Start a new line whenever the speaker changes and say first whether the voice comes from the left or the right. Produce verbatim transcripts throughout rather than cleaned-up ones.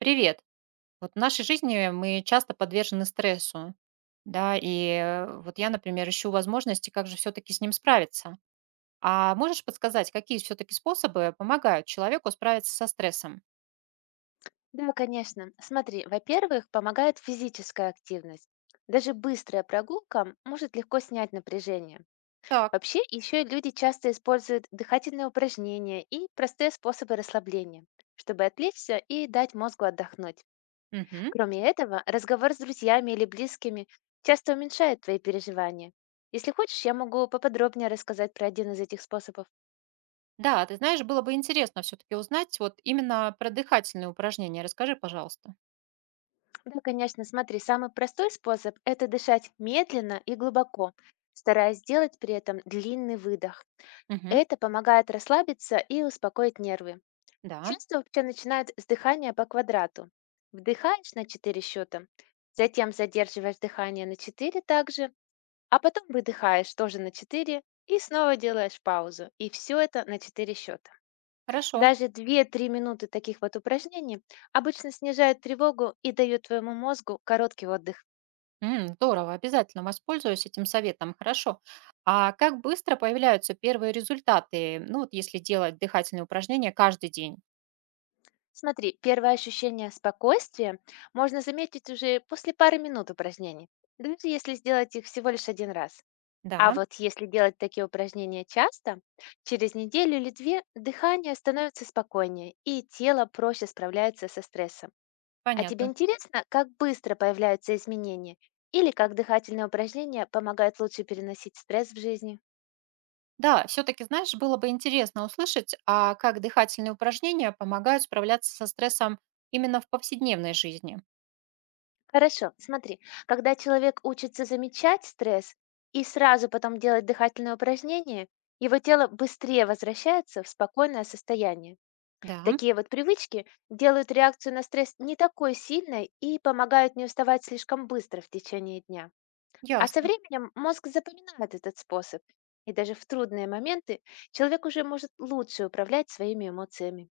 right: Привет. Вот в нашей жизни мы часто подвержены стрессу, да, и э, вот я, например, ищу возможности, как же все-таки с ним справиться. А можешь подсказать, какие все-таки способы помогают человеку справиться со стрессом?
left: Да, конечно. Смотри, во-первых, помогает физическая активность. Даже быстрая прогулка может легко снять напряжение.
right: Так.
left: Вообще, еще люди часто используют дыхательные упражнения и простые способы расслабления, чтобы отвлечься и дать мозгу отдохнуть.
right: Мгм.
left: Кроме этого, разговор с друзьями или близкими часто уменьшает твои переживания. Если хочешь, я могу поподробнее рассказать про один из этих способов.
right: Да, ты знаешь, было бы интересно все-таки узнать вот именно про дыхательные упражнения. Расскажи, пожалуйста.
left: Да, конечно, смотри, самый простой способ– это дышать медленно и глубоко, стараясь сделать при этом длинный выдох.
right: Мгм.
left: Это помогает расслабиться и успокоить нервы.
right: Да,
left: Часто вообще начинают с дыхания по квадрату. Вдыхаешь на четыре счета, затем задерживаешь дыхание на четыре также, а потом выдыхаешь тоже на четыре и снова делаешь паузу. И все это на четыре счета.
right: хорошо.
left: Даже две-три минуты таких вот упражнений обычно снижает тревогу и дает твоему мозгу короткий отдых.
right: М, здорово, обязательно воспользуюсь этим советом, хорошо. А как быстро появляются первые результаты, ну вот если делать дыхательные упражнения каждый день?
left: Смотри, первое ощущение спокойствия можно заметить уже после пары минут упражнений, даже если сделать их всего лишь один раз. А
right: Да,
left: вот если делать такие упражнения часто, через неделю или две дыхание становится спокойнее и тело проще справляется со стрессом. А тебе
right: понятно.
left: интересно, как быстро появляются изменения или как дыхательные упражнения помогают лучше переносить стресс в жизни?
right: Да, все-таки, знаешь, было бы интересно услышать, а как дыхательные упражнения помогают справляться со стрессом именно в повседневной жизни.
left: Хорошо, смотри, когда человек учится замечать стресс и сразу потом делать дыхательные упражнения, его тело быстрее возвращается в спокойное состояние.
right: Да,
left: Такие вот привычки делают реакцию на стресс не такой сильной и помогают не уставать слишком быстро в течение дня. А со
right: ясно.
left: временем мозг запоминает этот способ, и даже в трудные моменты человек уже может лучше управлять своими эмоциями.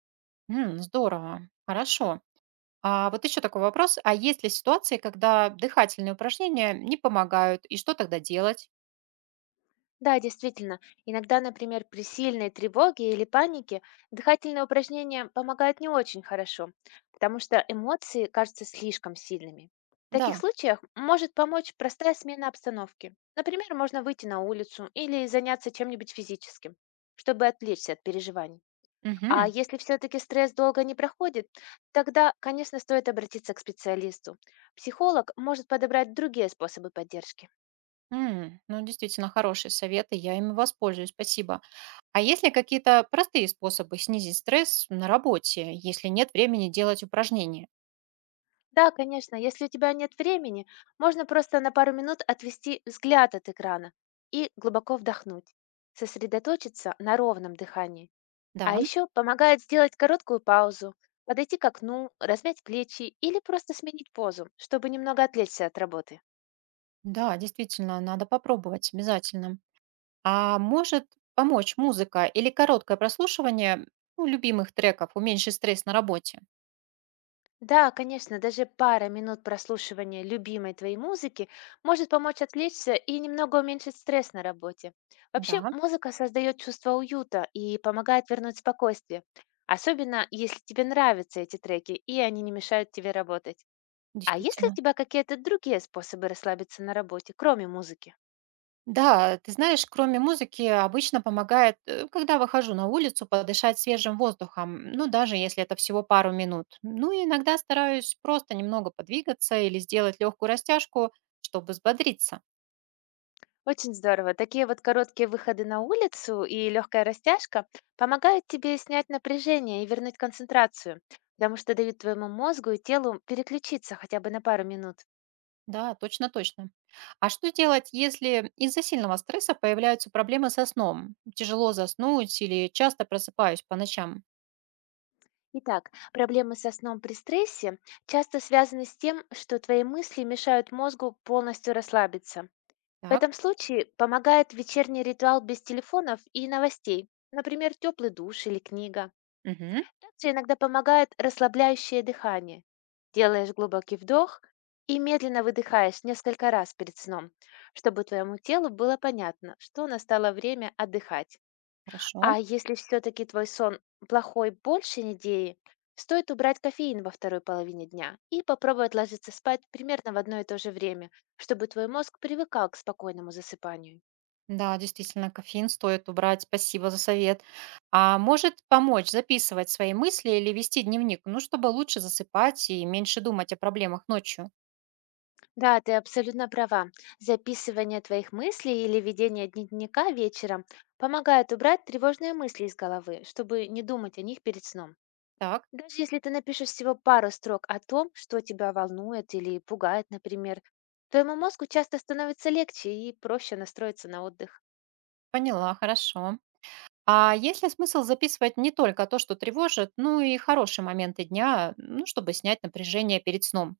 right: М, здорово, хорошо. А вот еще такой вопрос, а есть ли ситуации, когда дыхательные упражнения не помогают, и что тогда делать?
left: Да, действительно. Иногда, например, при сильной тревоге или панике дыхательные упражнения помогают не очень хорошо, потому что эмоции кажутся слишком сильными. В таких
right: Да.
left: случаях может помочь простая смена обстановки. Например, можно выйти на улицу или заняться чем-нибудь физическим, чтобы отвлечься от переживаний. А
right: Мгм.
left: если все-таки стресс долго не проходит, тогда, конечно, стоит обратиться к специалисту. Психолог может подобрать другие способы поддержки.
right: М, ну, действительно, хорошие советы, я ими воспользуюсь, спасибо. А есть ли какие-то простые способы снизить стресс на работе, если нет времени делать упражнения?
left: Да, конечно, если у тебя нет времени, можно просто на пару минут отвести взгляд от экрана и глубоко вдохнуть, сосредоточиться на ровном дыхании. А
right: Да,
left: еще помогает сделать короткую паузу, подойти к окну, размять плечи или просто сменить позу, чтобы немного отвлечься от работы.
right: да, действительно, надо попробовать обязательно. А может помочь музыка или короткое прослушивание, ну, любимых треков, уменьшить стресс на работе?
left: Да, конечно, даже пара минут прослушивания любимой твоей музыки может помочь отвлечься и немного уменьшить стресс на работе. Вообще,
right: Да,
left: музыка создает чувство уюта и помогает вернуть спокойствие, особенно если тебе нравятся эти треки и они не мешают тебе работать. А есть ли у
right: действительно.
left: тебя какие-то другие способы расслабиться на работе, кроме музыки?
right: Да, ты знаешь, кроме музыки обычно помогает, э, когда выхожу на улицу, подышать свежим воздухом, ну, даже если это всего пару минут. Ну, и иногда стараюсь просто немного подвигаться или сделать легкую растяжку, чтобы взбодриться.
left: Очень здорово. Такие вот короткие выходы на улицу и легкая растяжка помогают тебе снять напряжение и вернуть концентрацию, потому что дают твоему мозгу и телу переключиться хотя бы на пару минут.
right: Да, точно, точно. А что делать, если из-за сильного стресса появляются проблемы со сном? Тяжело заснуть или часто просыпаюсь по ночам?
left: Итак, проблемы со сном при стрессе часто связаны с тем, что твои мысли мешают мозгу полностью расслабиться. В
right: Так,
left: этом случае помогает вечерний ритуал без телефонов и новостей, например, теплый душ или книга.
right: мгм,
left: Также иногда помогает расслабляющее дыхание. Делаешь глубокий вдох и медленно выдыхаешь несколько раз перед сном, чтобы твоему телу было понятно, что настало время отдыхать.
right: хорошо.
left: А если все-таки твой сон плохой больше недели, стоит убрать кофеин во второй половине дня и попробовать ложиться спать примерно в одно и то же время, чтобы твой мозг привыкал к спокойному засыпанию.
right: Да, действительно, кофеин стоит убрать. Спасибо за совет. А может помочь записывать свои мысли или вести дневник, ну, чтобы лучше засыпать и меньше думать о проблемах ночью.
left: Да, ты абсолютно права. Записывание твоих мыслей или ведение дневника вечером помогает убрать тревожные мысли из головы, чтобы не думать о них перед сном.
right: Так,
left: Даже если ты напишешь всего пару строк о том, что тебя волнует или пугает, например, твоему мозгу часто становится легче и проще настроиться на отдых.
right: поняла, хорошо. А есть ли смысл записывать не только то, что тревожит, ну и хорошие моменты дня, ну, чтобы снять напряжение перед сном?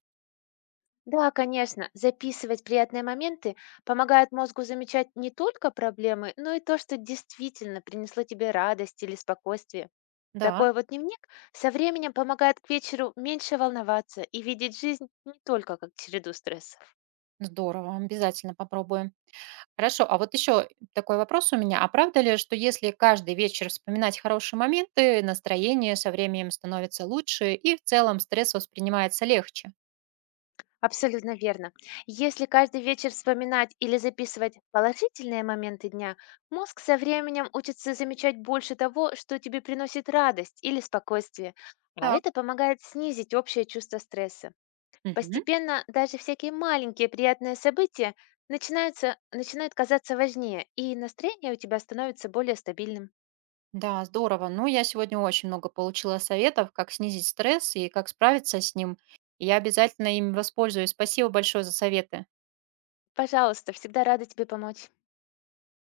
left: Да, конечно, записывать приятные моменты помогает мозгу замечать не только проблемы, но и то, что действительно принесло тебе радость или спокойствие.
right: Да,
left: Такой вот дневник со временем помогает к вечеру меньше волноваться и видеть жизнь не только как череду стрессов.
right: здорово, обязательно попробуем. Хорошо, а вот еще такой вопрос у меня. А правда ли, что если каждый вечер вспоминать хорошие моменты, настроение со временем становится лучше и в целом стресс воспринимается легче?
left: Абсолютно верно. Если каждый вечер вспоминать или записывать положительные моменты дня, мозг со временем учится замечать больше того, что тебе приносит радость или спокойствие, а
right: Так,
left: это помогает снизить общее чувство стресса.
right: мгм.
left: Постепенно даже всякие маленькие приятные события начинаются, начинают казаться важнее, и настроение у тебя становится более стабильным.
right: Да, здорово. Ну, я сегодня очень много получила советов, как снизить стресс и как справиться с ним. И я обязательно им воспользуюсь. Спасибо большое за советы.
left: Пожалуйста, всегда рада тебе помочь.